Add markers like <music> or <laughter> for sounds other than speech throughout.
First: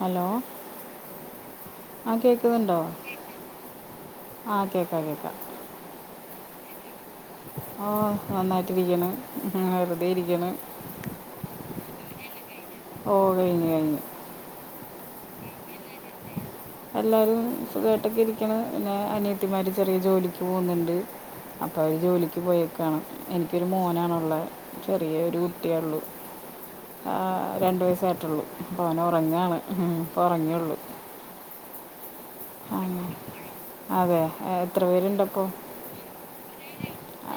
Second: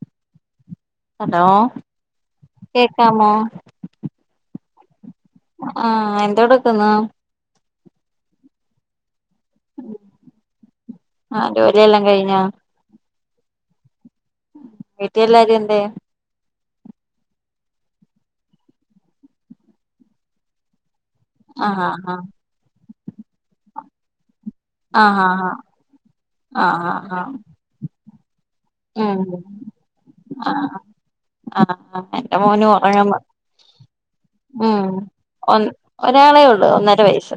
Hello hello ആ കേൾക്കുന്നുണ്ടോ കേക്കാമോ ആ കേക്കാം കേക്കാം ആ എന്തോടുക്കുന്നു ആ നന്നായിട്ടിരിക്കണ് ഇങ്ങനെ വെറുതെ ഇരിക്കണ് ആഹ് <unintelligible> ഓ കഴ്ഞ് കഴ്ഞ് വീട്ട് എല്ലാരും എന്തെയ്യും? എല്ലാരും സുഖായ്ട്ടൊക്കെ ഇരിക്ണ് പിന്നെ അനിയത്തിമാര് ചെറിയ ജോലിക്ക് പോവുന്നുണ്ട് അപ്പ ആഹ് അവര് ആഹ് ജോലിക്ക് പോയേക്കാണ് എനിക്കൊരു മോനാണ് ഉള്ളെ ചെറിയ ആഹ് ഒരു കുട്ടിയെ ഒള്ളു ആഹ് രണ്ട് വയസ്സാ ആഹ് ആഹ് ഉറങ്ങിയുള്ളൂ ആഹ് ആഹ് എന്റെ മോന് അങ്ങനെ ഒറങ്ങ്ന്ന് അതെ എ- എത്ര ഉം പേരുണ്ടപ്പോൾ ഒൻ ഒരാളേ ഒ ഒന്നര വയസ്സ്‌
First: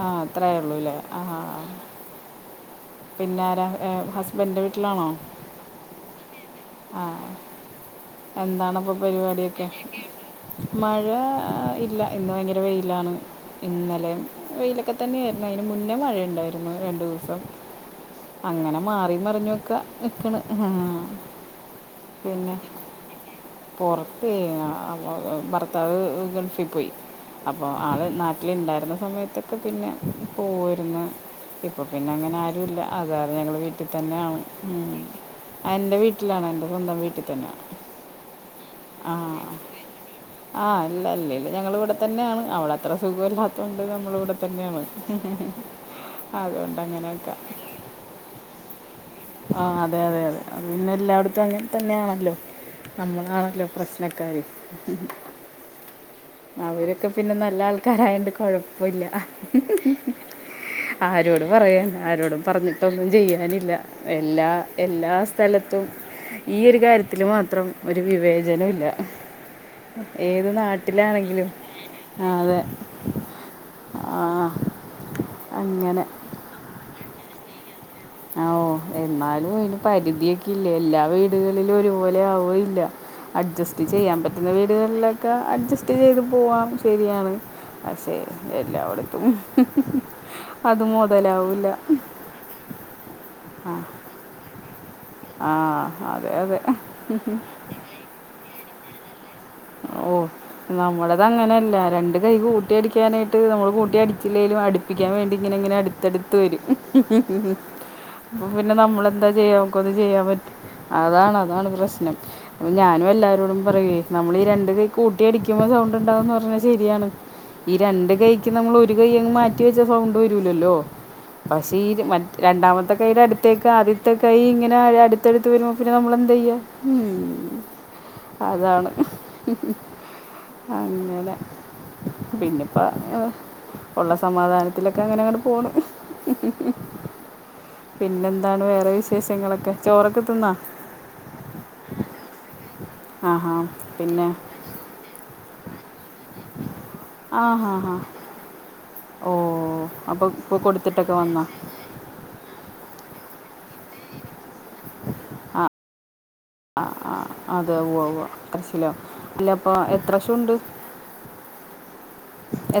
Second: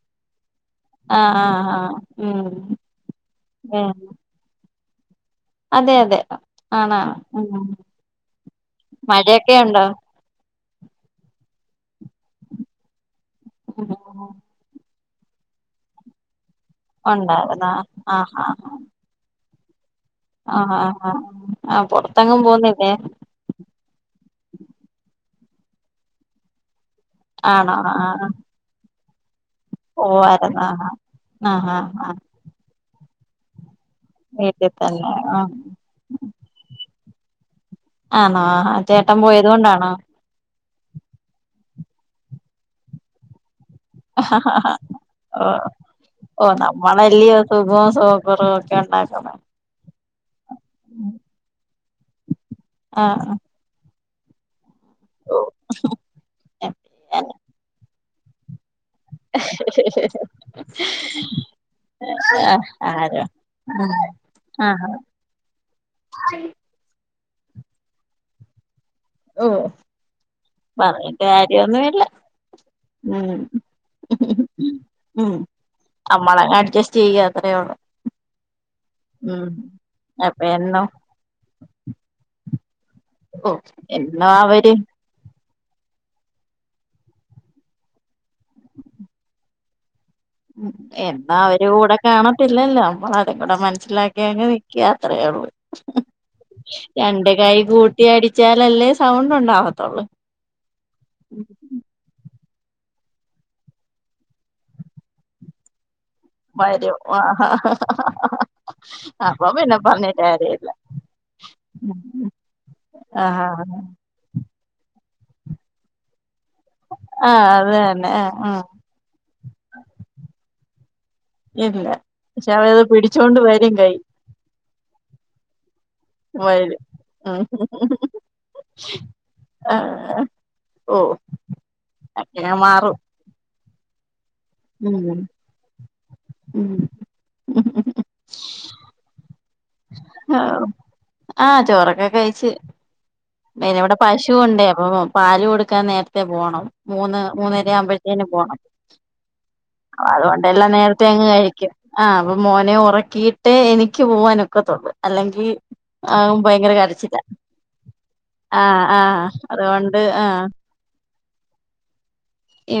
ആ അത്രയേ ഉള്ളൂ അല്ലേ ആഹ് ആഹ് ആ ആഹ് ഉം പിന്നെ ആരാ ഉം ഹസ്ബന്റിന്റെ വീട്ടിലാണോ? അതെ അതെ ആണാണ് ഉം എന്താണ്പ്പൊ മഴയൊക്കെ പരിപാടിയൊക്കെ? ഉണ്ടോ മഴ ഇല്ല ഇന്ന് ഭയങ്കര വെയിലാണ് ഇന്നലേം വെയില ഒക്കെ തന്നെയായിരുന്നു അയ്ന് മുന്നേ മഴയുണ്ടായിരുന്നു രണ്ടുസം ഉണ്ടായിരുന്നോ ആഹ് ആഹ് അങ്ങനെ മാറി മറിഞ്ഞും ആഹ് ആഹ് ആഹ് പൊർത്തെങ്ങും പോവ്ന്നി പൊർത്തേ ഭർത്താവ് ഗൾഫി പോയി അപ്പ ആണോ ആള് ആഹ് നാട്ടില് ഇണ്ടായിരുന്ന സമയ ഇപ്പ പിന്നെ പോവായിരുന്നോ പോയിര്ന്ന് ആഹ് ഇപ്പ ആഹ് പിന്നെ അങ്ങനെ ആരു ഇല്ല അത് കാരണം ഞങ്ങള് പി ട്ട് തന്നെയാണ് വീട്ടിൽ ഉം തന്നെ ആ എന്റെ വീട്ടിലാണ് എന്റെ സ്വന്തം വീട്ടിൽ തന്നെ ആണോ ചേട്ടൻ പോയത് കൊണ്ടാണോ? ഞങ്ങള് ഇവിടെ തന്നെണ് അവടെ അത്ര സുഖല്ലാത്തോണ്ട് നമ്മള് ഇവിടെ തന്നെണ് ഓഹ് നമ്മളല്ലയോ സുഖവും സുഖകോറവും ഒക്കെ ഉണ്ടാക് ആഹ് അതെ അതെ അതെ അത് പിന്നെ എല്ലാട്ത്തും അങ്ങൻ തന്നെയാണല്ലോ ആ നമ്മളാണല്ലോ പ്രശ് നക്കാര് അവരൊക്കെ പിന്നെ നല്ല ആൾക്കാരായോണ്ട് കോ പ്പോല്ല ആരോട് പറയാൻ ആരോടും ആ പറഞ്ഞിട്ടൊന്നും ആരോ ചെയ്യാനില്ല എല്ലാ ആ എല്ലാ സ്ഥലത്തും ഈ ഒരു കാര്യ ത്തിൽ മാത്രം ഒരു വിവേചനോല്ല ഓഹ് പറഞ്ഞിട്ട് നാട്ടിലാണെങ്കിലും കാര്യൊന്നുവില്ല അതെ ഉം ആ, ഉം അങ്ങനെ നമ്മളങ് അഡ്ജസ്റ്റ് ചെയ്യുക അത്രേള്ളൂ ആഹ് ഓഹ് എന്നാലും അയിന് അപ്പൊ പരിധിയൊക്കെ ഇല്ലേ എന്നും എല്ലാ വീടുകളിലും ഒരുപോലെ ആവുവോ ഓ അഡ്ജസ്റ്റ് ചെയ്യാൻ എന്നും പറ്റുന്ന അവര് വീടുകളിലൊക്കെ അഡ്ജസ് റ്റ് ചെയ്ത് പോവാം ശരിയാണ് പക്ഷെ എല്ലായിടത്തും ഉം അത് എന്നു അവരു മുതലാവില്ല കൂടെ കാണത്തില്ലല്ലോ നമ്മൾ അത് കൂടെ മനസ്സിലാക്കിയങ് നിക്ക അത്രേള്ളൂ ആ ആ അതെ അതെ രണ്ട് കൈ കൂട്ടിയടിച്ചാലല്ലേ ഓഹ് നമ്മളത് അങ്ങനെയല്ല രണ്ട് കൈ കൂ ട്ടിയടിക്കാനയിട്ട് നമ്മൾ കൂട്ടിയടിച്ചില്ലെലും അടുപ്പിക്കാൻ വേണ്ടി ഇങ്ങന ഇങ്ങനെ അടി ത്തെടുത്ത് വരും അപ്പ പിന്നെ നമ്മളെന്താ അപ്പൊ ചെയ്യ പിന്നെ നമ്മുക്ക് ഒന്നും പറഞ്ഞിട്ട് ചെയ്യാൻ പറ്റ കാര്യമില്ല അതാണ് അതാണ് പ്രശ്നം അപ്പോ ഞാനും ആഹ് എല്ലാരോടും പറയെ നമ്മൾ ഈ രണ്ട് കൈ കൂട്ടിയടിക്കുമ്പോ സൗണ്ട്ണ്ടാവുന്ന് പറഞ്ഞ ശരിയാണ് ആ അത് ഈ തന്നെ രണ്ട് ആ കൈക്ക് ആ നമ്മൾ ഒരു കൈയങ്ങ് മാറ്റി വെച്ച സൗണ്ട് വരൂലല്ലോ പക്ഷെ ഇല്ല ഈ മറ്റ പക്ഷെ അവരത് രണ്ടാമത്തെ കൈയുടെ പിടിച്ചോണ്ട് അടുത്തേക്ക് വരും ആദ്യത്തെ കൈ ഇങ്ങനെ അടുത്തടുത്ത് വരു മ്പ പിന്നെ നമ്മളെന്തേയ്യാ ഉം അതാണ് ആ ഓ അങ്ങനെ അങ്ങനെ പിന്നെ മാറും പറ ഉള്ള സമാധാനത്തിലൊക്കെ ഉം അങ്ങനെ അങ്ങോട്ട് പോണു ഉം പിന്നെന്താണ് വേറെ വിശേഷങ്ങളൊ ആഹ് ചോറൊക്കെ കഴിച്ച് ആഹാ പിന്നെ ഇവിടെ പിന്നെ പശു ഉണ്ടേ അപ്പൊ പാല് കൊടുക്കാൻ നേരത്തെ പോകണം മൂന്ന് മൂന്നര ആവുമ്പോഴ്ത്തേനും പോണം ഓഹ് അതുകൊണ്ട് എല്ലാം നേരത്തെ അങ്ങ് കഴിക്കും ആഹ് അപ്പൊ മോനെ ഉറക്കിയിട്ട് എനി ക്ക് പോവാനൊക്കത്തുള്ളു അല്ലെങ്കിൽ അവൻ ഭയങ്കര ആ ആ കരച്ചില്ല അതെ ഉവ്വ് ഉവ്വ് ആ കരച്ചിലോ ആ ഇല്ല അപ്പോൾ അതുകൊണ്ട് എത്ര ആ പശുണ്ട്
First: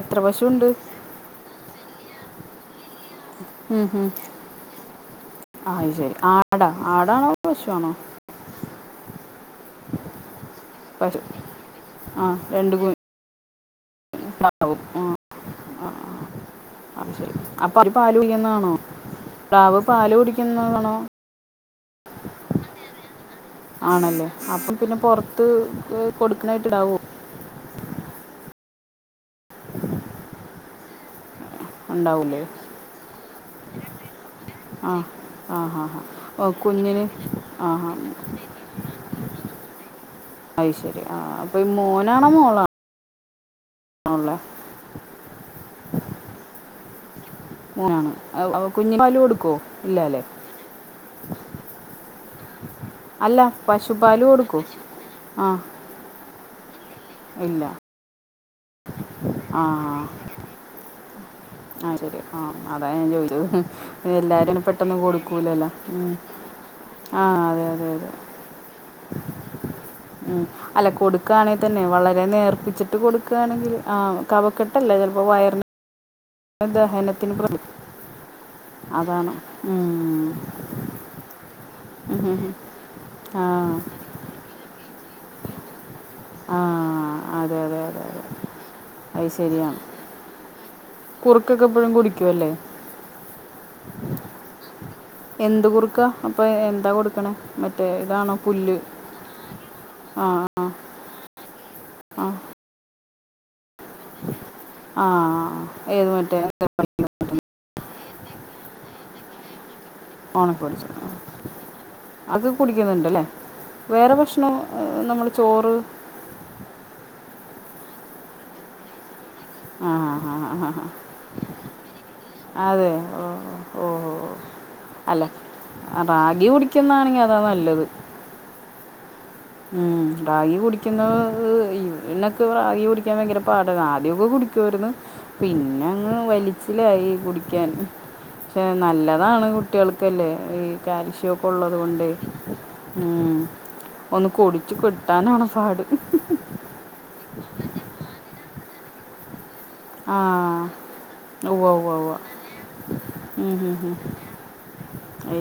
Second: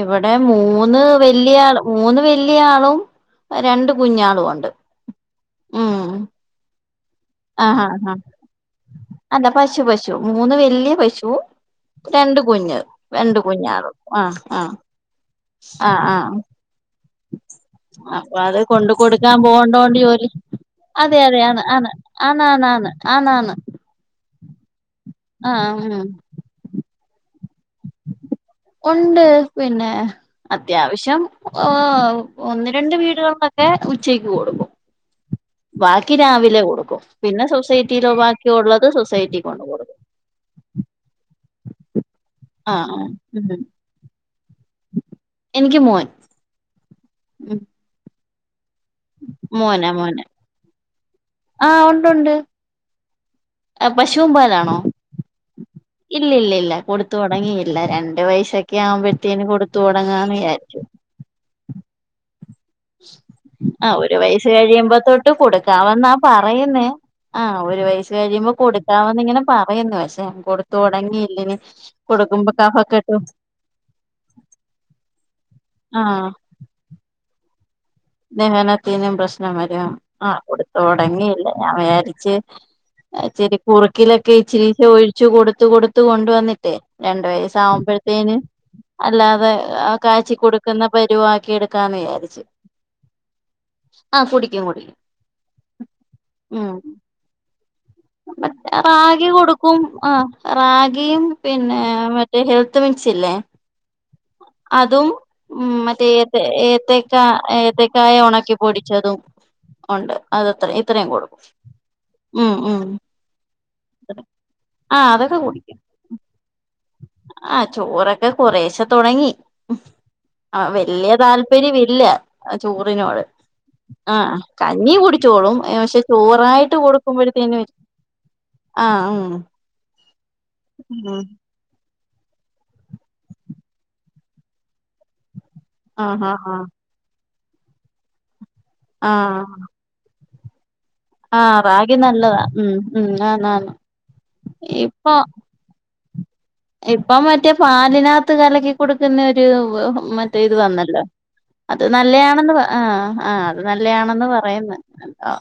എത്ര പശുണ്ട് മൂന്ന് വല്ലേ ആൾ മൂന്ന് വല്ലേ ആളും ഉം, രണ്ട് ഉം. കുഞ്ഞളും ഉണ്ട് ആ ഉം ശരി ആടാ ആടാണോ ആഹ് പശുവാണോ ആഹ് ആഹ് അല്ല പശു പശു മൂന്ന് വലിയ പശു പശുവ രണ്ട് കുഞ്ഞ് രണ്ട് കുഞ്ഞാറും ആ ആ ആ ആ അത് ശരി അപ്പൊ അവര് പാല് അപ്പൊ അത് കുടിക്കുന്നതാണോ കൊണ്ട് കൊൊടുക്കാൻ പ്രാവ് പോകണ്ടോണ്ട് പാല് ജോലി കുടിക്കുന്നതാണോ അതെ അതെയ ആണ് ആണ് ആന്നാന്ന ആന്നാന്ന് ആനാണ് ആണല്ലേ അപ്പം പിന്നെ പുൊറത്ത് ഉം കൊടുക്കുന്നായിട്ട് ഇടാവോ ഉണ്ട് പിന്നെ അത്യാവശ്യം ഉണ്ടാവൂലേ ഒന്ന് രണ്ട് വീടുകളിലൊക്കെ ഉച്ചയ്ക്ക് കൊടുകും ആ ആ ഹാ ഹാ ബാക്കി ഓ രാവിലെ കൊടുക്കും കുഞ്ഞിന് പിന്നെ ആ ഹാ സൊസൈറ്റിയിലോ ബാക്കിയ ഉള്ളത് സൊസൈറ്റി കൊണ്ട് കൊടുക്കും അ യ് ശരി ആ് അപ്പൊ മോനാണോ മോളാണോ ആ ഉം ഉള്ളേ എനിക്ക് മോൻ ഉം മോനാണ് അപ്പോ കുഞ്ഞിന് പാല് കൊടുക്കുവോ ഇല്ലല്ലെ ആ ഉണ്ട് ഉണ്ട് അല്ല പശുപാല് പശുവും കൊടുക്കോ പാാലാണോ ആ ഇല്ല ഇല്ല ഇല്ല കൊടുത്ത ഇല്ല തുടങ്ങിയില്ല രണ്ടു പയസൊക്കെ ആവുമ്പോഴത്തേന് കൊടുത്തു തുടങ്ങന്ന് വിചാരിച്ചു ആശരി ആ അതാ ഞാൻ ചോദിച്ചത് ആഹ് ഒരു വയസ്സ് എല്ലാരുംന പെട്ടന്നും കഴിയുമ്പോ കൊടുക്കൂലല്ലോ ഉ ആ ഒരു വയസ്സ് കഴിയുമ്പോ കൊടുക്കാ മെന്ന് ഇങ്ങനെ പറയുന്നു പക്ഷേ ഉം. കൊടുത്ത് അല്ല ഒടങ്ങിയില്ലിനി കൊടുക്കുകയാണെങ്കിൽ തന്നെ നേർപ്പിച്ചിട്ട് കൊടുക്കാണെങ്കില് ആഹ് കഫക്കെട്ട് അല്ലെ ചെലപ്പം വയറിന് ആഹ് ദഹനത്തിന് പ്ര ദഹനത്തിനും പ്രശ്നം വരാം ഉം. ആ കൊടുത്ത്‌ തൊടങ്ങിയില്ല ഞാൻ ഉം വിചാരിച്ച് ഹും ഹും. ആ ഇച്ചിരി കുറുക്കിലൊക്കെ ഇച്ചിരീച്ചെ ഒഴി ച്ചു കൊടുത്തു കൊടുത്തു കൊണ്ട് ആ വന്നിട്ടേയ് രണ്ട് അതെ അതെ അതെ അതെ വയസ്സാവുമ്പഴത്തേന് അത് അല്ലാതെ ശരിയാണ് കാച്ചി കൊടുക്കുന്ന പരുവാക്കി കുറുക്കൊക്കെ എപ്പോഴും എടുക്കാന്ന് വിചാരിച്ചു കുടിക്കുമല്ലേ ആ കുടിക്കും കുടിക്കും എന്ത് കുറുക്ക അപ്പൊ ഉം എന്താ കൊടുക്കണേ മറ്റ് റാഗി കൊടുക്കും ആ റാഗി ഗിയും പിന്നെ ആ മറ്റേ ഹെൽത്ത് മിക്‌സ് ഇല്ലേ ആ അതും ഉം മറ്റേ ഏ ഏത്തക്ക ഏത്തക്കായ ഒണക്കി പൊടിച്ചതും ഒണ്ട് അത് ഒണക്കി അത്ര പൊടിച്ചതും ഇത്രയും ആഹ് കൊടുക്കും അത് ഉം ഉം കുടിക്കുന്ന ണ്ട്ല്ലേ വേറെ ഭക്ഷണം ആ നമ്മള് അതൊക്കെ കുടിക്കും ചോറ് ആഹ് ചോറൊക്കെ കൊറേശെ തൊടങ്ങി ഉം ആ വല്യ താല്പര്യവില്ല ആ അതെ ചോറിനോട് ഓ ഓ ഓ. ആഹ് കഞ്ഞി അല്ല കുടിച്ചോളും പക്ഷെ റാഗി ചോറായിട്ട് കുടിക്കുന്നതാണെങ്കിൽ അതാ കൊടുക്കുമ്പോഴത്തേന് നല്ലത് ആ ഉം ഉം റാഗി കുടിക്കുന്നത് ഉം ഹ് ഇന്നൊക്കെ റാഗി കുടിക്കാൻ ഭയങ്കര പാടയിരുന്നു ആദ്യോക്കെ കുടിക്കുവായിരുന്നു പിന്നങ്ങ് ആഹ് ആഹ് വലിച്ചിലായി കുടിക്കാൻ പക്ഷെ ആഹ് നല്ലതാണ് ആഹ് കുട്ടികൾക്കല്ലേ ഈ കാൽശ്യോക്കെ ആഹ് ഒള്ളത് റാഗി കൊണ്ടെയ് നല്ലതാ ഉം ഉം ആന്ന് ആന്ന് ഒന്ന് കുടിച്ച് കിട്ടാനാണ് പാട് ഇപ്പം മറ്റേ പാലിനകത്ത് കലക്കി കൊടുക്കുന്ന ഒരു ആ മറ്റേ ഇത് വന്നല്ലോ ഉവ്വ അത് ഉവ്വ ഉവ്വ നല്ലയാണെന്ന് ആ ആ ഉം അത് ഹും ഹും നല്ലയാണെന്ന് പറയുന്നു എന്തോ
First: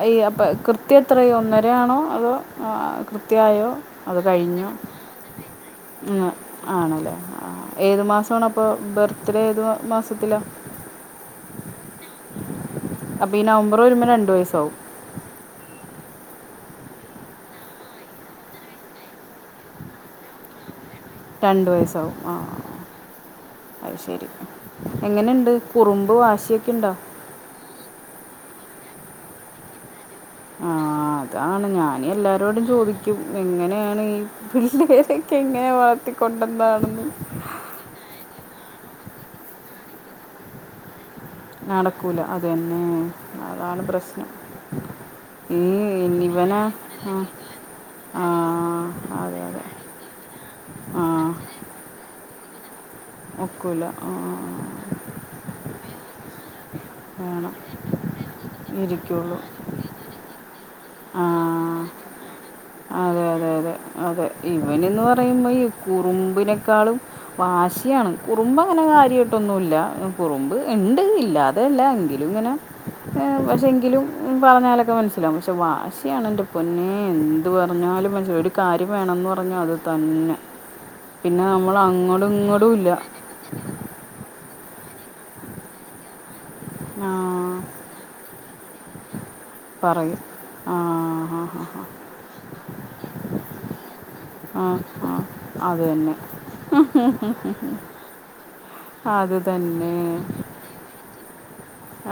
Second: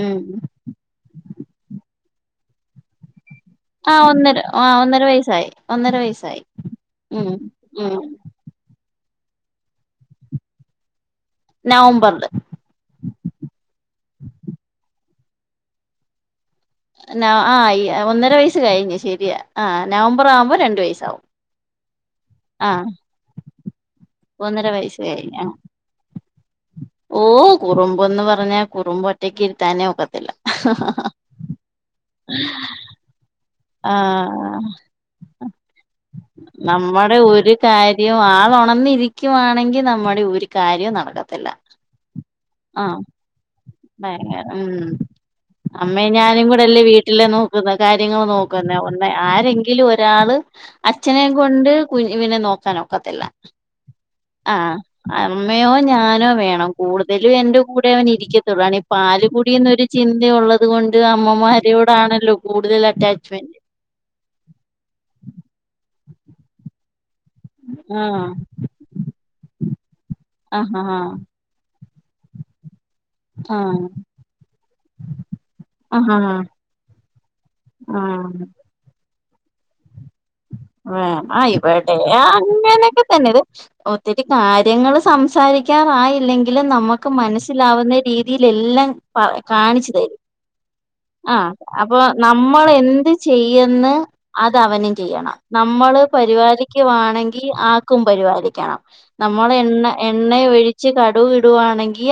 അയ് അപ്പ കൃത്യം എത്രായി ഒന്നരയാണോ അതോ ആ കൃ ത്തിയായോ ആഹ് അത് ഒന്നര കഴിഞ്ഞോ ആഹ് ഒന്നര വയസ്സായി ഒന്നര ഉം വയസ്സായി ആണ്ലെ ഉം ആ ഉം ഏത് മാസം ആണ് അപ്പൊ ബർത്ത്ഡേ ഏത് മാ മാസത്തിലാ? നവംബെർൽ അപ്പ ഈ നവംബെർ വെരുമ്പോ രണ്ട് വയസ്സാവും നാ ആ ഈ ഒന്നര വയസ്സ് കഴിഞ്ഞ് ശരിയാ ആ നവംബെർ ആവുമ്പോ രണ്ട് വയസ്സാവും രണ്ട് വയസ്സാവും ആഹ് അയ് ശരി. ഒന്നര വയസ്സ് എങ്ങനെ കഴിഞ്ഞ് ഇണ്ട് ആഹ് കുറുമ്പ് വാശി ഓ കുറുമ്പൊന്ന് പറഞ്ഞാ കുറുമ്പ് ഒറ്റയ്ക്ക് ഇരുത്താനേ ഒക്ക ആ അതാണ് ഞാന് എല്ലാരോടും ചോദിക്കും എങ്ങനെയാണ് ഈ ആഹ് പിള്ളെരെയൊക്കെ എങ്ങനെ വളെർത്തിക്കൊണ്ടന്നെന്ന് അത് ഒണന്നിരിക്കുവാണെങ്കി നമ്മുടെ ഒരു കാര്യവും നടക്ക നടക്കൂലാ അത് യെന്നെ അതാണ് പ്രശ്നം ഈ അമ്മെയും ഞാനും ഇവനെ കൂടെ അല്ലെ ആ വീട്ടിൽ നോക്ക്ന്നെ കാര്യങ്ങൾ ആ നോക്ക് ന്നെ ഒന്ന് അതെ അതെ ആരെങ്കിലും ഒരാൾ ആ അച്ഛനെ കൊണ്ട് കുഞ്ഞിവിനെ നോക്കാന് ഒ ക്കത്തില്ല ഒക്കില്ല ആഹ് അമ്മയോ ഞാനോ വേണം കൂട്തെലും വേണം എന്റെ കൂടെ അവൻ ഇരിക്കത്തൊള്ളു ആണ് ഈ പ പാൽ ഇരിക്കുകയുള്ളൂ കുടി എന്നൊരു ചിന്ത ഒള്ളെത് കൊണ്ട് ആ അമ്മമാരോടാണല്ലോ കൂട്തെൽ അറ്റാ അതെ അതെ അതെ അതെ ഇവെൻന്ന് പറയിമ്പോ ഈ കുറുമ്പിനേക്കാളും വാശിയാണ് ആഹ് കുറുമ്പ് അങ്ങനെ കാര്യയിട്ടൊന്നുയില്ല കുറുമ്പ് ആഹ് ഇണ്ട് ആഹ് ഇല്ലാതെയല്ല എങ്കിലും ഇങ്ങനെ ഏഹ് പക്ഷെ എങ്കിലും പറഞ്ഞാലൊക്കെ മനസ്സിലാവും പക്ഷെ ട്ട് ആഹ് വാശിയാണ് ആഹ് എൻ്റെ പൊന്നെ എന്ത് പറഞ്ഞാലും മൻസ് ഒര് കാര്യം വേണംന്ന് പറഞ്ഞാ അത് തന്നെ വേണം ആ പിന്നെ നമ്മൾ ഇവെടെ അങ്ങോട്ടും ഇങ്ങോട്ടും ഇല്ല അങ്ങനെയൊക്കെ തന്നെ ഒത്തിരി കാര്യങ്ങള് സംസാരിക്കാറായില്ലെങ്കിലും നമുക്ക് ആ മനസ്സിലാവുന്ന രീതിൽെല്ലാം പറ കാണിച്ചു തരും പറയും ആ ആ ഹാ ഹാ ഹാ അപ്പൊ നമ്മൾ എന്ത് ചെയ്യന്ന് അത് ആ അവനും ആ ചെയ്യണം അത് നമ്മള് തന്നെ പരിപാലിക്കവാണെങ്കിൽ ആക്കും പരിപാലിക്കണം അത് നമ്മള എണ്ണ എണ്ണ ഒഴിച്ച് കടു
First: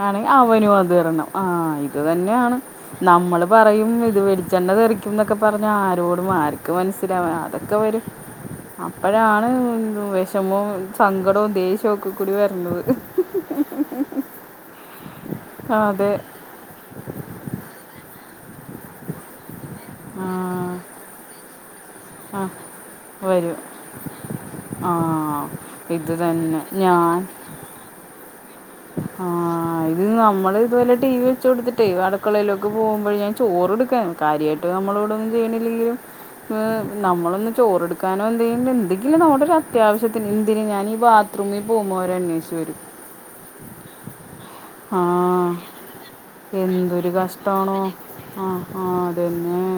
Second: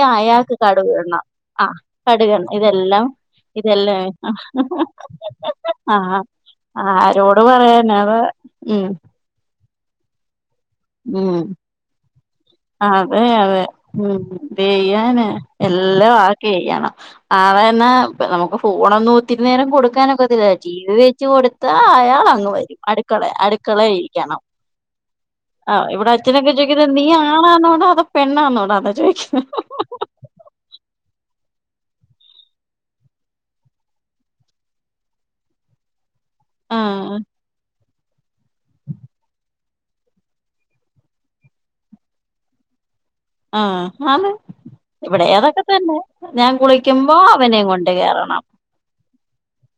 ആണെ അവന വതരണം ആഹ ആഹ് ഇത് കടുകെണ്ണ തന്നെയാണ് ഇതെല്ലാം നമ്മള് പറയും ഇതെല്ലാം ഇത് ടിച്ചെണ്ണ കെറിക്കുംൊക്കെ പറഞ്ഞ ആഹ് ആരോടും ആർും മനസില ആരോട് പറയാനാ അതൊക്കെ അതാ ഉം അപ്പോഴാണ് വിഷമവും ഉം സങ്കടവും ദേഷ്യവും ഒക്കെ കൂടി വരുന്നത് അതെ അതെ ഉം ചെയ്യാന് അതെ എല്ലാം ആക്കി ചെയെയ്യണം ആളന്നാ അപ്പ നമുക്ക് ഫോണൊന്നും ഒത്തിരി നേരം ആ, കൊടുക്കാനൊക്കത്തില്ല ടി വി വെച്ച് കൊടുത്താ അയാൾ ആ, അങ് വരും അള വരും അടുക്കളായിരിക്കണം ആ ആഹ് ഇവിടെ ഇത് അഛനക്ക തന്നെ ചോദിക്കത് നീ ഞാൻ ആളാന്നോണ്ടോ അത പെണ്ണന്നോണ്ടോ ആ ഇത് നമ്മള് ഇതുപോല ടി വി വച്ച കൊടുത്തിട്ടേ അടക്കളയിലൊക്കെ പോകുമ്പോ ഞാൻ ചോറ്ടുക്കൻ കാര്യമായിട്ട് നമ്മളോവിടന്നും ചെയ്യണില്ലെിലും ആഹ് നമ്മളൊന്ന് ചോറെടുക്കാനോ എന്ത ചെയ്യ എന്തെങ്കിലും നമ്മുടെ അത്യാവശ്യത്തിന് എന്തിനന് ഞാൻ ഈ ബാത്റൂമിൽ പോകുമ്പോര അന്വേഷിച്ചു വരും ആഹ് ആന്ന്- ആ ഇവിടെ ഏതൊക്കെ തന്നെ ഞാൻ എന്തൊരു കുളിക്കുമ്പോ അവനെയും കൊണ്ട് കേയറണം പിന്നെ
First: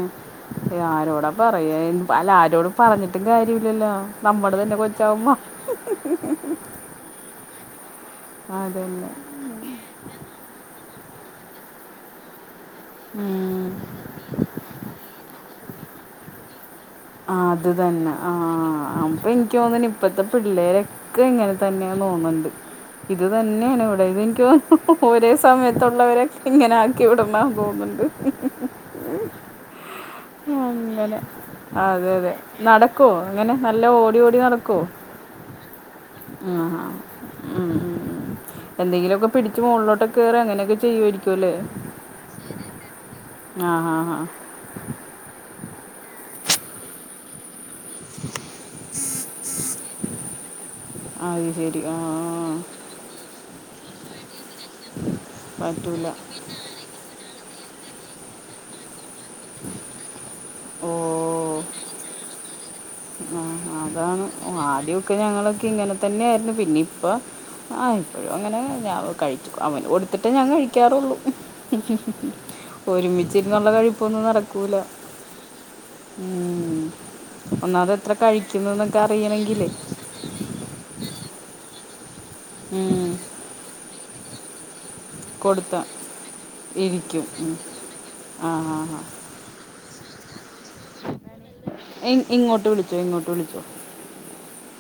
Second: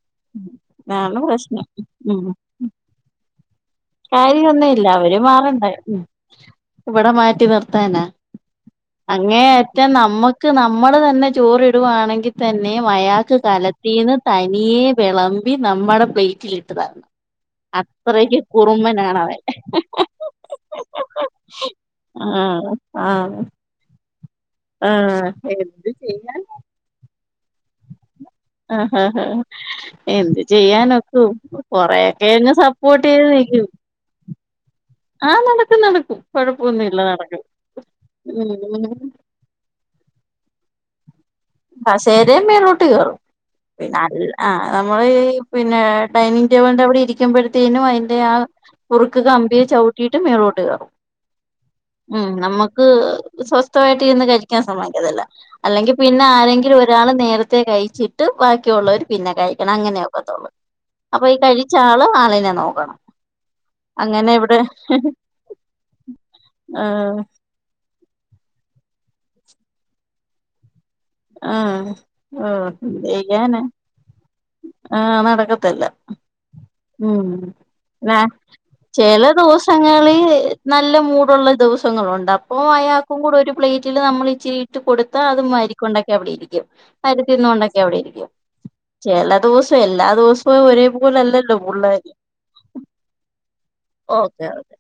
ആരോടാ പ്രശ്നം പറയാല്ല ആരോട പറഞ്ഞിട്ടും കാര്യ കാര്യൊന്നും ഇല്ല അവര് മാറണ്ട ഇവിടെ മാറ്റി നിർത്താനാ അതന്നെ അങ്ങേറ്റാ നമ്മക്ക് നമ്മള് തന്നെ ചോറിടുകവാണെങ്കിൽ തന്നെ മയാക്ക് ഉം. കാലത്തിൽന്ന് തനിയെ വിളമ്പി നമ്മുടെ പ്ലേറ്റിലി ആ അത് തന്നെ ആഹ ആഹ കുറുമ്പനാണ് അപ്പൊ അവൻ എനിക്ക് തോന്ന ഇപ്പത്തെ പിള്ളേരൊക്കെ എങ്ങനെ തന്നെയ തോന്നുന്നുണ്ട് ആഹ് ഇത് ആഹ് തന്നെയാണ് ഇവിടെ ഇത് ഒും ആഹ് ഒരേ എന്ത് സമയത്തുള്ളവരെക്കെ ചെയ്യാൻ ഇങ്ങനെ ആക്കി വിടങ്ങാൻ പോകുന്നുണ്ട് ആഹ് ആ ആ എന്ത് അങ്ങനെ ചെയ്യാനൊക്കും അതെ കൊറെയൊക്കെ അതെ എന്നെ സപ്പോർട്ട് നടക്കോ ചെയ്ത് അങ്ങനെ നിക്കും നല്ല ഓടി ഓടി നടക്കോ ആഹ് നടക്കും നടക്കും കൊഴപ്പൊന്നും ഇല്ല നടക്കും ഉം, ഉം. ഉം എന്തെങ്കിലുമൊക്കെ പിടടിച്ച് മുകളിലോട്ടൊെ കയറി അങ്ങനെയൊക്കെ ചെയ്യുമായിരിക്കും അല്ലേ ബ ശേരയും മേളോട്ട് കേയറും ആ ഹാ പിന്നെ ഹാ അല്ല ആ നമ്മള് ഈ പിന്നെ ഡൈനിങ് ടബിന്റെവിടെ ഇരിക്കുമ്പഴ ത്തേനും അതിൻന്റെ ആ ഉറുക്ക് കമ്പിയെ ചവിട്ടിയിട്ട് മേളോട്ട് കയറും അത് ശരി ആ ഉം നമുക്ക് സ്വസ്ഥ- സ്വസ്ഥായിട്ട് ഇരുന്ന് കഴിക്കാൻ ശ്രമിക്കല്ല അല്ലെങ്കിൽ പറ്റൂല പിന്നെ ആരെങ്കിലും ഒരാള് നേര നേരത്തെ കഴിച്ചിട്ട് ബാക്കിയുള്ള ഒരു പിന്നെ കഴിക്കണം അങ്ങനെയൊക്കെത്തുള്ളു അപ്പൊ ഈ കഴിച്ച ആള് ആളിനെ നോക്കും ആഹ അതാണ് ആദ്യൊക്കെ ഞങ്ങളൊക്കെ ഇങ്ങനെ തന്നെയ ആായിരുന്നു പിന്നെ ഇപ്പ ആഹ് ആ ഇപ്പോഴും അങ്ങനെ ഞ കഴിച്ചു അവന് കൊടുത്തിട്ടേ ഞാൻ കഴിക്കാറുള്ളൂ ആഹ ചെയ്യാന ഒരുമിച്ചിരുന്നുള്ള കഴിപ്പൊന്നും നടക്കൂല ആഹ നടക്കത്തില്ല ഉം. ഉം ഒന്നാമത് എത്ര കഴിക്കുന്നു എന്നൊക്കെ ചില അറിയണമെങ്കിലേ ദിവസങ്ങളിൽ നല്ല മൂടുള്ള ദിവസങ്ങളുണ്ട് അപ്പം ഉം. അയാക്കും കൂടെ ഒരു പ്ലേറ്റിൽ നമ്മൾ ഇച്ചിരി ഇട്ട് കൊടുത്താൽ അത് കൊടുത്ത മരിക്കും ണ്ടാക്കി അവിടെ ഇരിക്കും ഇരിക്കും കാര്ത്തിൽ നിന്ന് ഉം. കൊണ്ടാക്കെ അവിടെയിരിക്കും ആ ആ ആ ചില ദിവസം എല്ലാ ദിവസവും ഒരേപോലെ അല്ലല്ലോ പള്ളോര് ഇ- ഇങ്ങോട്ട് വിളിച്ചോ ഇങ്ങോട്ട് വിളിച്ചോ ഓക്കെ ഓക്കെ